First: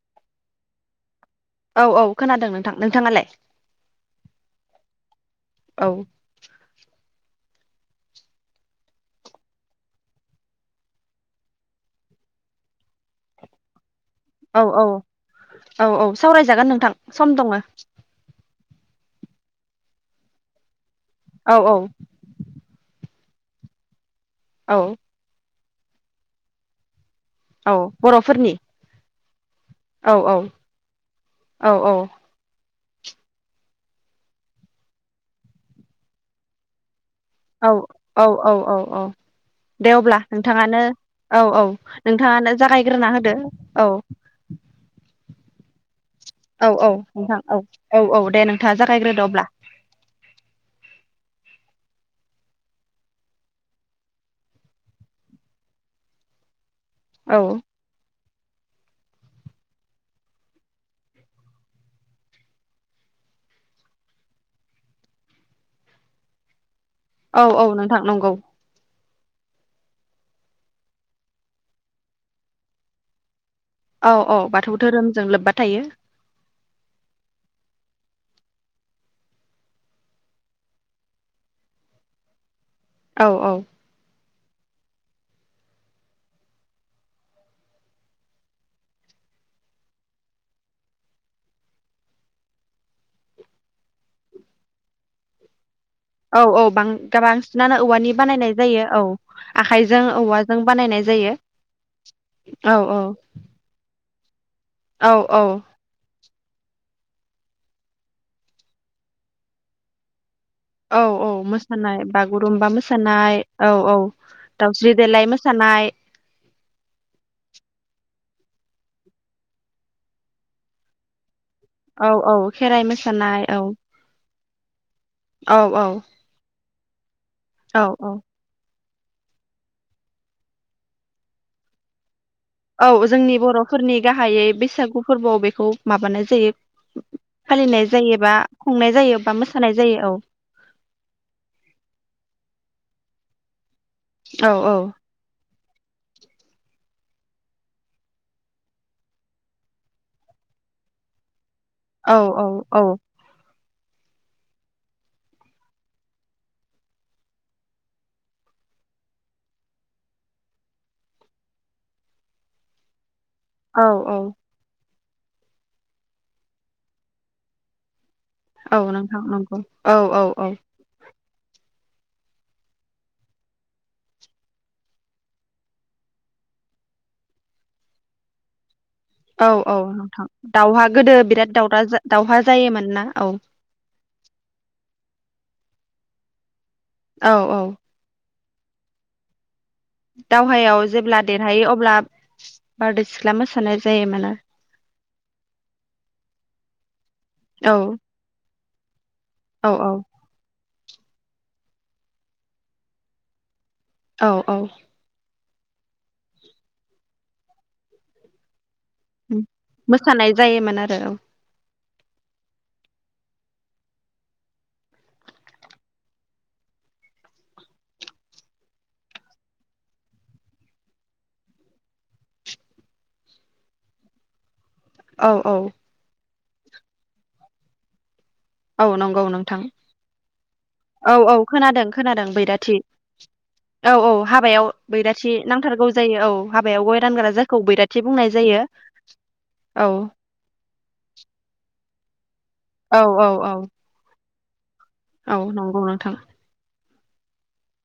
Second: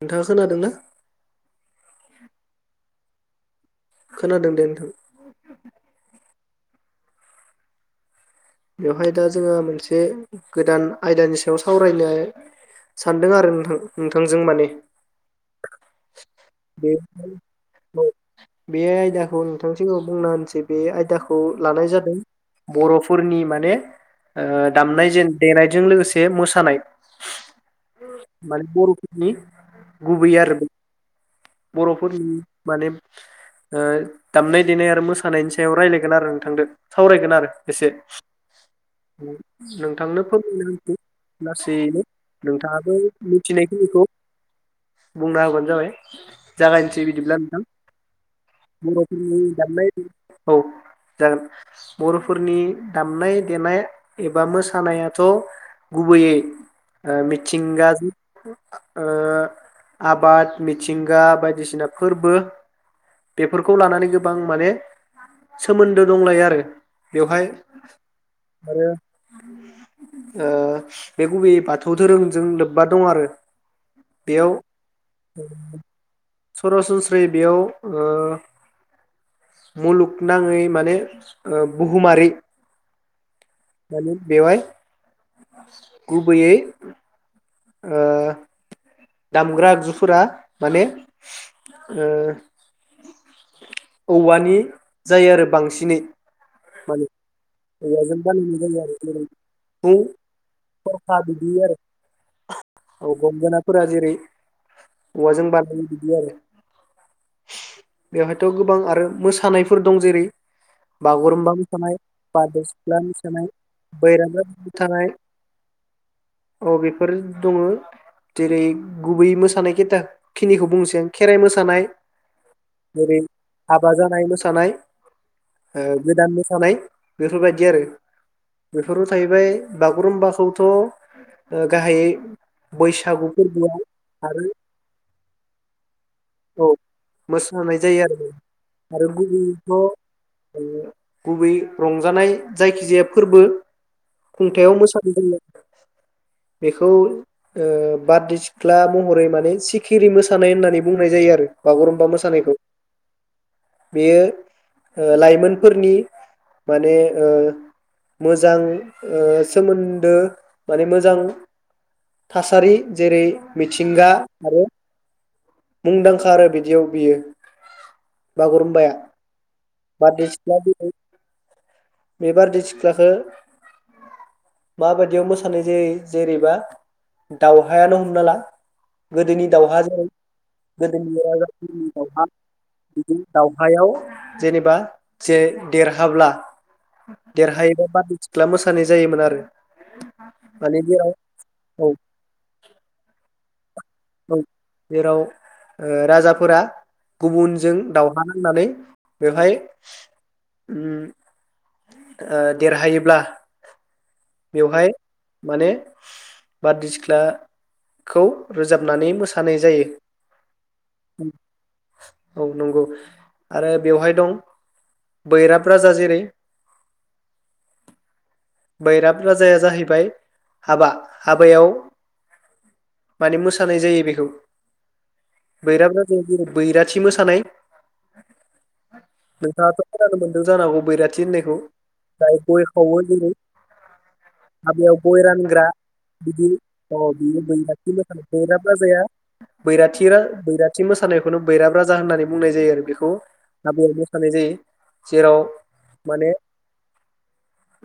नोंथाङा खोनादों ना? औ औ खोनादों नोंथां, नोंथाङालाय? खोनादों दे नोंथां। औ बेवहाय दा जोंहा मोनसे गोदान आयदानि सायाव सावरायनो सानदों आरो नोंथां। नोंथांजों औ माने औ औ औ सावरायजागोन बे नोंथां सम दङो। बे आयदाखौ नोंथांनि सिगाङाव बुंना होनिसै बे आय दाखौ औ औ लानाय जादों बर'फो फोरनि माने ओ औ दामनाय जेन देनाय जों लोगोसे मोसानाय औ बर'फोरनि [unintelligible] औ गुबै औ आरो औ औ बर'फोरनि माने ओ दामनाय देनाय आरो मोसानायनि सायाव रायलायगोन आरो नोंथांदो। सावरायगोन आरो एसे। औ औ औ औ दे अब्ला नोंथांनो फोरमायनो नोंथाङानो नांगौ औ औ लासैैनो नोंथाङानो नोंथाङाबो जागायग्रोना होदो औ मिथिनायखिनिखौ बुंना होबानो जाबाय। औ औ जागायनोसै बिदिब्ला औ नोंथां। औ औ दे नोंथाङा जागायग्रोदो बर'फोरनि अब्ला दामनाय [unintelligible] जागोन। बर'फोरनि दामनाय देनाय एबा मोसानायाथ' गुबैयै ओ औ मिथिंगाजो ओ, आबाद मि थिंगा बायदिसिना फोरबो, बेफोरखौ लानानै गोबां माने सोमोन्दो दंलायो आरो। औ बेवहाय औ नोंथां नंगौ। आरो ओ, बे गुबैयै बाथौ धोरोमजों लोब्बा दं आरो। औ औ बेयाव बाथौ धोरोमजों लोब्बा थायो सरासनस्रायै बेयाव ओ, मुलुगनाङै माने बुहुमारि औ औ। माने बेवहाय गुबैयै ओ, दामग्रा आगजुफोरा माने ओ औवानि जायो आरो बांसि औ औ बां गोबांसिनानो औवानि औवाजों बानायनाय जायो। आरो औ जेरै सिफुं आखाइजों औवाजों बानायनाय थरखा जायो, बिदि आरो औ औ जेरै औ औवाजों औ बानायो बिदि आरो। बेवहायथ गोबां आरो मोसानायफोर दं, जेरै औ औ बागुरुम्बा मोसा मोसानाय, बारदै सिख्ला मोसानाय, औ औ बैरामाब दाउस्रि मोसानाय देलाय मोसानाय औ बेफोर दङ। जेरै गुबै मोसानाय खेथा खिनिखौ बुंनोसै आं, खेराइ मोसा नाय, औ औ खेराइ जेरै मोसानाय औ हाबा जानाय मोसानाय, औ ओ औ गोदान मो नाय बेफोरबायदि आरो। औ औ बेफोराव थाहैबाय बागुरुम्बा खौथ गाहायै औ, बैसागु जोंनि फोरबोआव बरफोरनि आरो गाहायै बैसागु फोर्बोआव बेखौ माबानाय जायो औ, मोसानाय फालिनाय जायो आरो, जायोबा खुंनाय आरो जायो बा गुबैयैथ मोसानाय ओ जायो गुबै रंजानाय जायखि जाया फोर्बो औ खुंथायाव औ मोसानो जोङो बेखौ ओ बारदै सिख्ला महरै माने सिखिरि मोसानाय होननानै बुंनाय जायो आरो। बागुरुम्बा औ मोसानायखौ औ बेयो ओ लाइमोनफोरनि माने ओ मोजां ओ सोमोन्दो माने मोजां थासारि जेरै औ मिथिंगा औ आरो मुंदांखा आरो बिदियाव बियो। औ बागुरुम्बाया नोंथां नंगौ बारदै सिख्ला जेरै बे बारदैसिख्लाखो माबादियाव मोसानाय जायो जेरैबा दावहायानो हमना ला औ गोदोनि औ दाावहाजों नोंथां दावहा गोदो बिराद गोदोनि दावरा दावहा जायोमोन [unintelligible] ना बिदि औ दावहायाव जेनेबा जे देरहाब्ला औ औ देरहायोब्ला [unintelligible] सिख्ला मोसानाय जायोमोन आरो। माने दावहायाव जेराव जेब्ला देरहायो औ अब्ला बारदै सिख्ला मोसानाय जायो मोना जेराव ओ राजाफोरा औ गुबुनजों दावहा नांनानै बेवहाय औ उ ओ देरहायोब्ला औ औ बेवहाय माने बादै सिख्ला खौ जाबनानै उम मोसानाय जायो मोसानाय जायोमोन आरो औ नंगौ आरो बेवहाय दं बैराब राजा जेरै बैराब राजाया जाहैबाय हाबा हाबायाव माने मोसानाय जायो बेखौ औ औ बैराब राज [unintelligible] बैराथि मोसानाय औ नंगौ नोंथां नोंथाङाथ खोनानो मोनदों जानोहागौ औ बैराथि औ होननायखौ खोनादों खोनादों जाय गय बैराथि खावो दिनै औ औ हाबायाव गय बैराथि रानग्रा नांथारगौ जायो औ बिदि हाबायाव अ गय रानग्रा बि जायखौ बैराथि बुंनाय मोसानायखौ जायो बैराबाफ्रा जाया औ बैराथि रा बैराथि मोसानायखौनो बैरा राजा होननानै बुंनाय जायो आरो औ बेखौ औ औ हाबायाव मोसानाय जायो। जेराव औ नंगौ नोंथां। माने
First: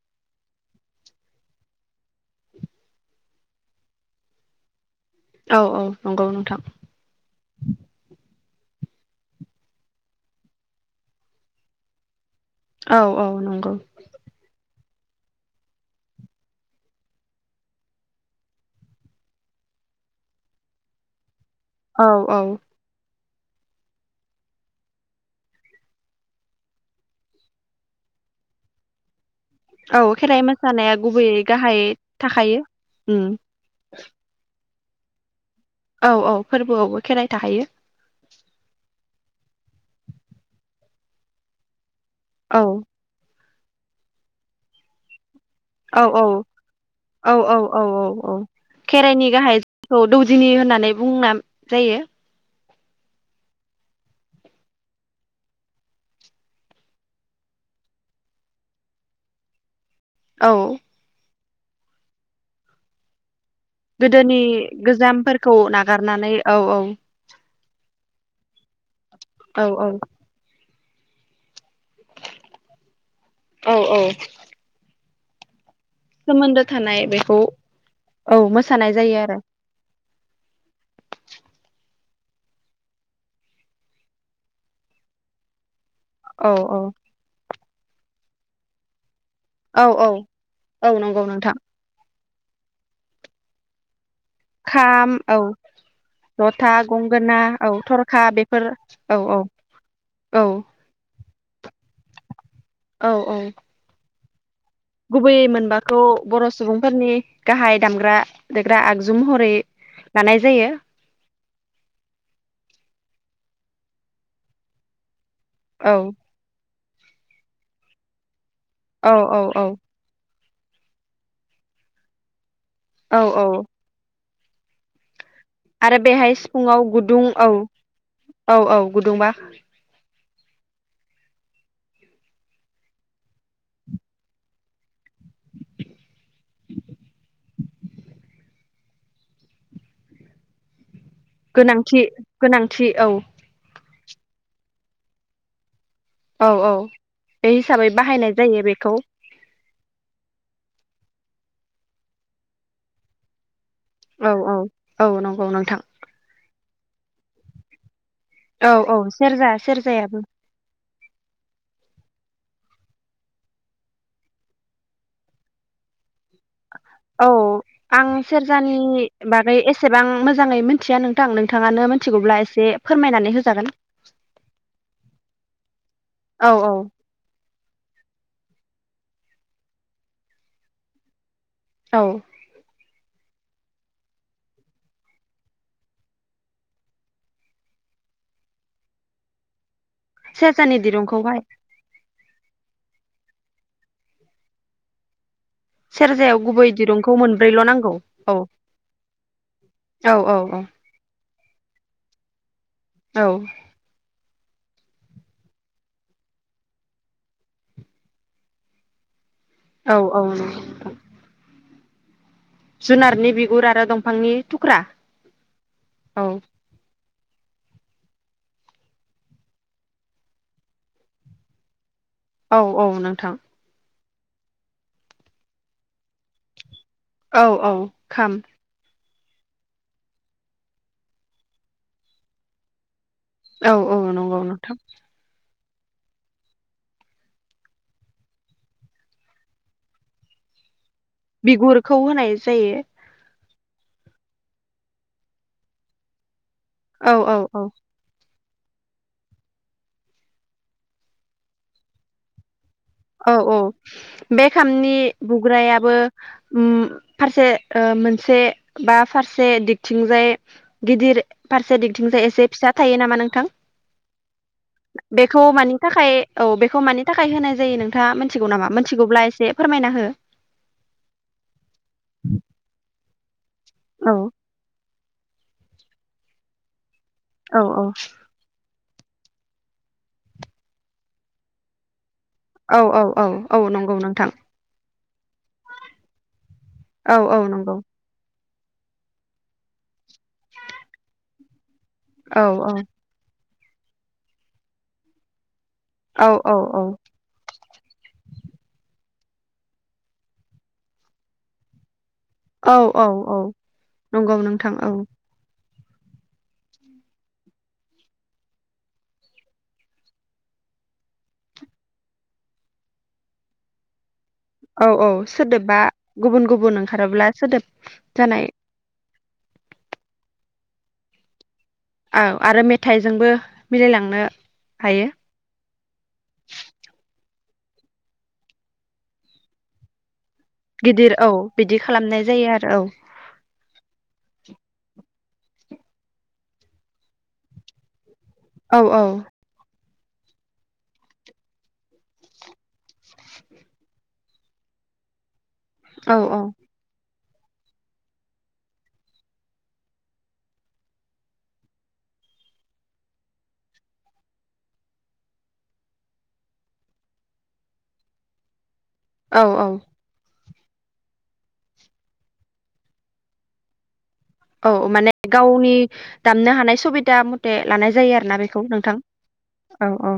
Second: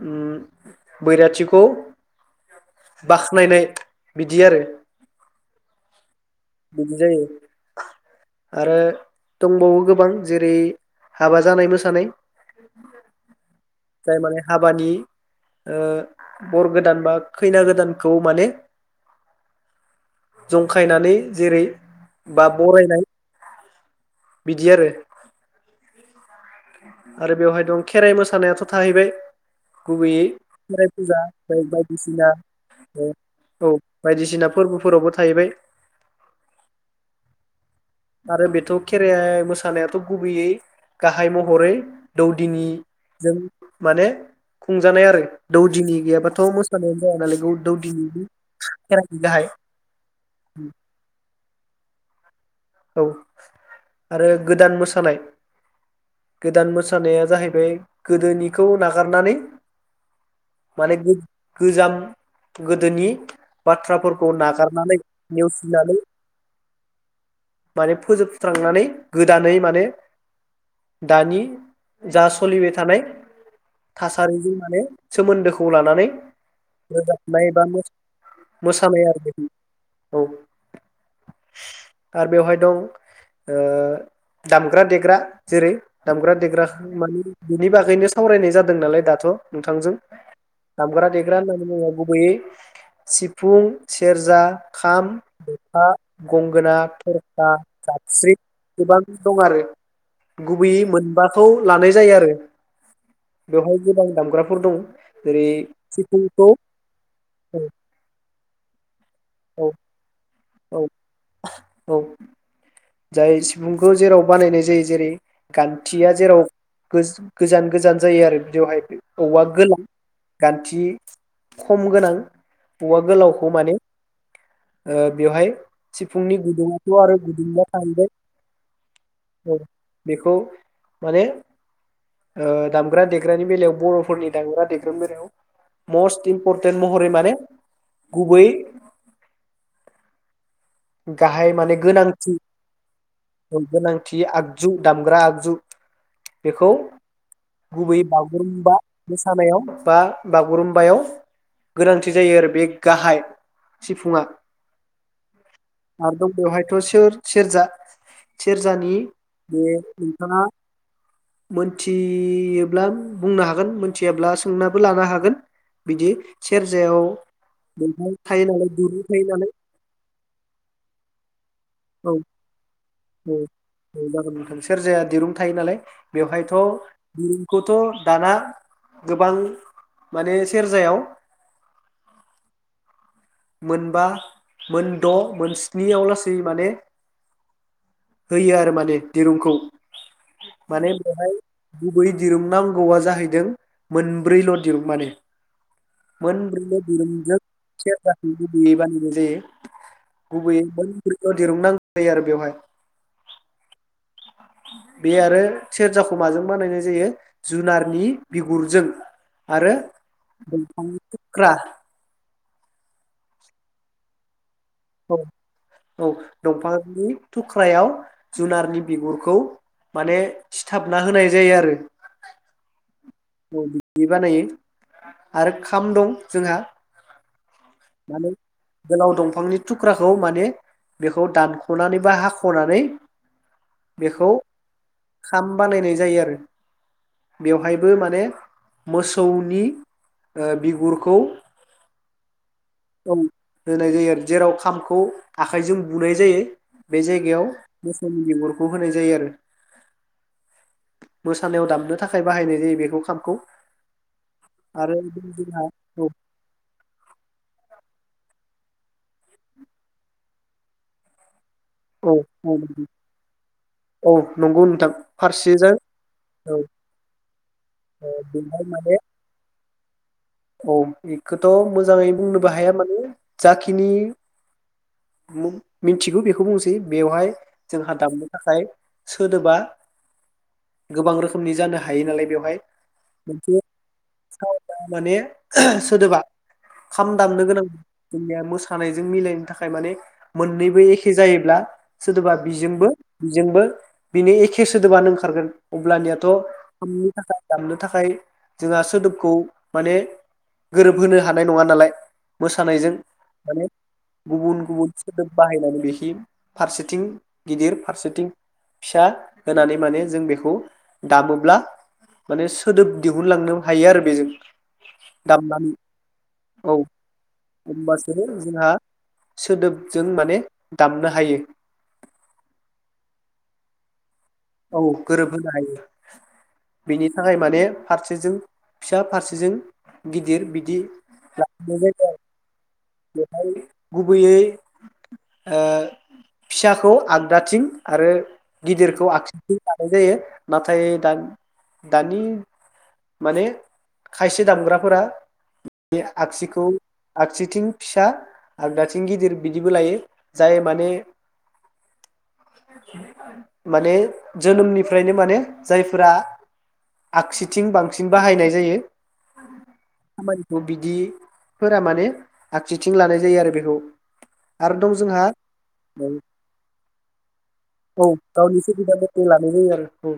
उम बैराथिखौ बाख्नायनाय बिदि आरो औ औ नंगौ नोंथां। बिदि जायो आरो दंबावो गोबां जेरै हाबा जानाय मोसानाय औ औ नंगौ जाय माने हाबानि ओ बर गोदान बा खैना गोदानखौ माने जंखायनानै जेरै औ औ बा बरायनाय बिदि आरो आरो बेवहाय दं खेराइ मोसानायाथ थाहैबाय औ गुबैयै खेराइ खेराय मोसानाया फुजा गुबैयै गाहायै बायदिसिना थाखायो ओ उम औ बायदिसिना फोरबोफोरावबो थाहैबाय औ औ फोरबोआवबो खेराइ थाखायो। आरो बेथ' खेराइ मोसानायाथ गुबैयै गाहाय महरै औ दौदिनि जों माने खुंजानाय आरो दौदिनि औ औ गैयाबाथ' मोसानायानो जाया औ नालाय औ औ औ दौदिनिनि औ खेराइनि गाहाइखौ दौदिनि होननानै बुंना जायो। औ आरो गोदान मोसानाय गोदान मोसानाया जाहैबाय गोदोनिखौ नागारनानै औ माने गो गोजाम गोदोनि बाथ्राफोरखौ गोदोनि नागारनानै गोजामफोरखौ नेवसिनानै नागारनानै औ औ। माने फोजोबस्रांनानै गोदानै औ माने औ दानि जा सोलिबाय थानाय औ औ थासारिजों माने सोमोन्दोख खौ लानानै सोमोन्दो थानाय बेखौ रोजाबनाय बा मोसानाय मोसानाय आरो औ आरो बेवहाय दं ओ दामग्रा देग्रा। जेरै दामग्रा औ देग्राखो औ मानि बिनि बागैनो सावरायनाय जादों नालाय दाथ' औ नोंथांजों औ औ दामग्रा नंगौ देग्रा नोंथां होननानै बुङोब्ला गुबैयै सिफुं सि सेरजा, खाम, जथा, जथा गंगोना गंगोना दा औ थरखा जाबस्रिं बेफोर गोबां औ औ दं आरो औ गुबैयै मोनबाखौ लानाय जायो आरो औ औ दामग्रा गुबैयै मोनबाखौ बर सुबुंफोरनि औ गाहाय दामग्रा देग्रा आग जु महरै औ लानाय जायो औ औ जाय सिफुंखौ जेराव बानायनाय जायो जेरै औ गान्थिया जेराव गोज गोजान गोजान जायो आरो औ [unintelligible] औवा औ औ गोला गान्थि खम गोनां औवा औ गोलावखौ औ माने ओ बेवहाय आरो बेहाय सिफुंनि सिफुङाव गुदुङाथ' आरो औ गुदुं औ औ गुदुंबा बेखौ माने ओ दामग्रा देग्रानि बेलायाव बरफोरनि दामग्रा देगानि बेलायाव मस्ट इम्परटेन्ट महरै माने गुबै गाहाय माने गोनांथि गोनांथि औ [unintelligible] आगजु दामग्रा आगजु औ बेखौ औ बे हिसाबै गुबैयै बाहायनाय जायो बागुरुम्बा बेखौ मोसानायाव बा बा बागुरुम्बायाव गोनांथि जायो आरो बे गाहाय। सिफुङा औ औ औ नंगौ। नोंथां आरो दं बेवहाय [unintelligible] सेरजा औ सेरजानि औ सेरजा बे सेरजायाबो नोंथाङा मोनथि मियोब्ला बुंनो हागोन मिथियाब्ला सोंनाबो लानो हागोन बिदि। सेरजायाव [unintelligible] बेवहाय थायो नालाय [unintelligible] दुरुं थायो नालाय नोंथांं नों औ औ होजागोन औ जागोन सोरजाया दिरुं थायो नालाय औ बेवहायथ औ दिरुं। खौथ दाना गोबां माने सेरजायाव। औ मोनबा मोनद मोनस्निआव लासै माने होयो आरो माने दिरुंखौ। सेराजानि दिरुंखौहाय बै दिरुंनांगौआ जाहैदों मोनब्रैल दिरुं माने। सेरजायाव गुबै दिरुंखौ मोनब्रैल नांगौ। बि औ बायदियै बानायनाय जायो औ औ गुबैयै मोनब्रैल। दिरुं नांगौ जायो आरो बेवहाय। औ बे आरो सेरजाखौ माजों बानायनाय जायो जुनारनि बिगुरजों। आरो औ औ दंफांनि थुख्रा। जुनारनि बिगुर आरो दंफांनि थुख्रा औ औ दंफांनि थुख्रायाव जुनारनि बिगुरखौ माने सिथाबना होनाय जायो आरो। औ औ नों औ बि दि बानायो आरो खाम दं जोंहा। औ औ माने खाम। गोलाव दंफांनि थुख्राखौ माने बेखौ दानखनानै बा हाखनानै औ औ बेखौ नंगौ नोंथां खाम बानायनाय जायो आरो बेवहाय बो माने मोसौनि ओ बिगुर बिगुरखौ होनाय जायो। औ होनाय जायो आरो जेराव खामखौ आखाइजों बुनाय जायो। बे औ जायगायाव औ औ मोसौनि बिगुर खौ होनाय जायो आरो मोसानायाव दामनो थाखाय बाहायनाय जायो। बेखौ खामखौ औ औ बे खामनि आरो जोंहा बुग्रायाबो औ ओम फारसे ओ मोनसे बा फारसे दिगथिंजाय गिदिर फारसे औ दिंथिंजाय एसे औ फिसा थायो नामा नोंथां औ नंगौ नोंथां बेखौ फारसेजों मानि थाखाय औ बेखौ मानि थाखाय होनाय जायो नों थांङा मोनथिगौ बेहाय नामा माने मोनथिगौब्ला एसे फोरमायना हो। औ बेखोथ मोजाङै बुंनोबो हाया माने जाखिनि औ मु मिथिगौ बेखौ बुंनोसै। बेवहाय औ औ जोंहा दामनो थाखाय सोदोबा गोबां रोखोमनि जानो हायो नालाय। बेवहाय औ औ औ मोनसे औ नंगौ नोंथां। ओहो सोदोबा खाम औ औ दामनो गोनां नंगौ [inaudible] मोसानायजों मिलायनो थाखाय माने मोननैबो एखे जायोब्ला सोदोबा औ बिजोंबो बिजोंबो बिनो एखे सोदोबानो ओंखारगोन। अब्लानियाथ औ औ खामनि थाखाय दामनो थाखाय जोंहा सोदोबखौ माने गोरोबहोनो हानाय नङा नालाय औ मोसानायजों औ औ माने नंगौ गुबुन नोंथां औ गुबुन सोदोब बाहायनानै बेह फारसेथिं गिदिर फारसेथिं फिसा होनानै माने जों बेखौ दामोब्ला माने सोदोब दिहुनलांनो हायो आरो बेजों। औ औ दामनानै सोदोबा गुबुन औ गुबुन ओंखारोब्ला सोदोब होमबासो जानाय जोंहा सोदोबजों माने दामनो हायो। औ आरो मेथाइजोंबो मिलायलांनो औ हायो गोरोबहोनो हायो बिनि थाखाय माने फारसेजों फिसा फारसेजों गि गिदिर बिदि गिदिर औ बिदि लाखिनाय जायो खालामनाय आरो बेहाय गुबैयै फिसाखौ आगदाथिं आरो औ औ गिदिरखौ आखि लानाय जायो नाथाय दानि दानि माने खायसे दामग्राफोरा बे औ आगसिखौ आगसिथिं फिसा आगदाथिं गिदिर बिदिबो लायो जाय माने माने जोनोमनिफ्रायनो माने जायफोरा आगसिथिं बांसिन बाहायनाय जायो। औ औ। खामानिखौ बिदिफोरा माने आगसिथिं लानाय जायो आरो बेखौ। औ आरो दं माने जोंहा गावनि दामनो हानाय सुबिदा मथे लानाय औ जायो आरोना गावनि बेखौ सुबिदा नोंथां। मथे लानाय जायो आरो औ औ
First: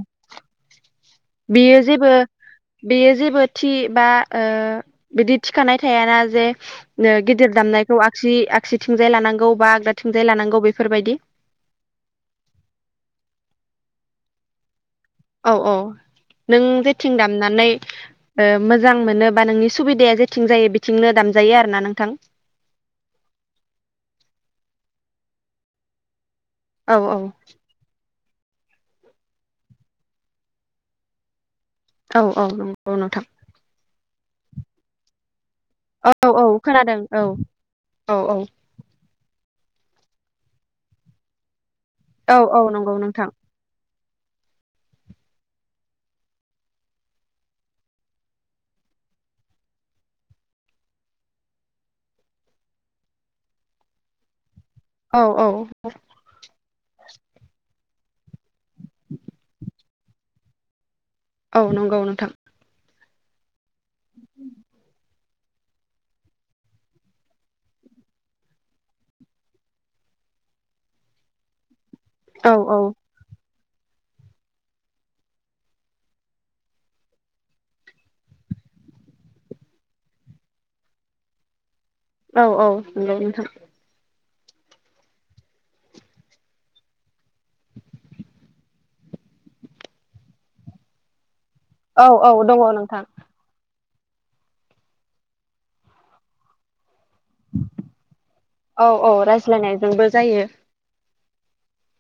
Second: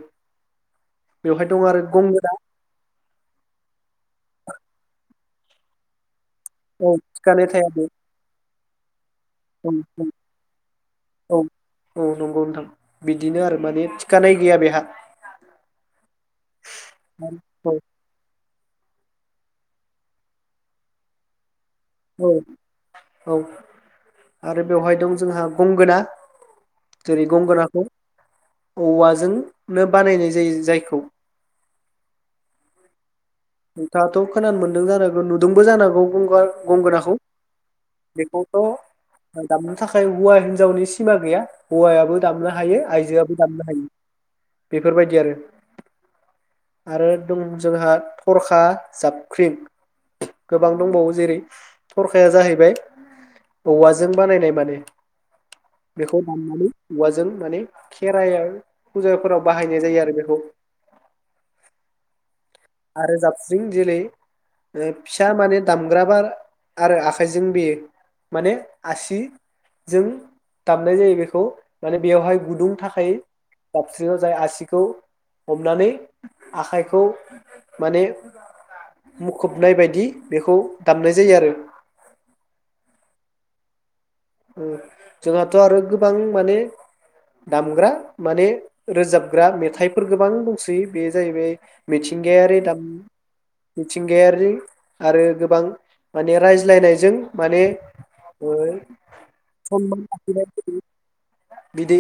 बेवहाय दं बेयो आरो जेबो गंगोना बेयो जेबो थि बा आ ओ बिदि थिखानाय थायाना जे औ ओ थिखानाय गिदिर थाया बे दामनायखौ आगसि आग [unintelligible] बेफोरबायदि औ औ नंगौ नोंथां बिदिनो आरो माने खानाय गैया बेहा। औ औ नों जेथिं दामनानै औ ओ मोजां मोनो बा नोंनि सुबिदाया जेथिं जायो बिथिंनो दामजायो आरो। औ औ आरो बेवहाय दं जोंहा गंगोना औ जेरै औ गंगोनाखौ औवाजोंनो बानायनाय जायो जायखौ। औ औ नंगौ नोंथां। नोंथाङाथ' खोनानो मोन्दों जानो हागौ नु दोंबो जानो हागौ औ गंगा औ खोनादों गंगोनाखौ औ औ औ बेखौथ' दामनो थाखाय हौवा हिनजावनि सिमा गैया। हौवायाबो औ दामनो औ हायो नंगौ आइजो नोंथां आबो दामनो हायो। बेफोर बायदि आरो आरो दं जोंहा थरखा जाबख्रिं गोबां दंबावो जेरै थरखाया जाहैबाय औवाजों बानायनाय माने। औ औ बेखौ दामनानै औवाजों माने खेराइआव फुजाफोराव बाहायनाय जायो आरो बेखौ। औ नंगौ नोंथां। आरो जाबस्रिं जेरै ओ फिसा माने दामग्राबार आरो आखाइजों बेयो माने आसिजों दामनाय जायो बेखौ। माने बेवहाय औ गुदुं औ थाखायो। दाबस्रियाव जाय आसिखौ हमनानै आखाइखौ माने मुखुबनाय बायदि बेखौ दामनाय जायो आरो। औ औ नंगौ नोंथां। ओ जोंहाथ' आरो गोबां माने दामग्रा माने रोजाबग्रा मेथाइफोर गोबां दंसै बे जाहैबाय औ औ दङ मिथिंगायारि दाम नोंथां। मिथिंगायारि आरो गोबां माने रायज्लायनायजों माने ओ अ रायज्लायनायजोंबो जायो। बिदि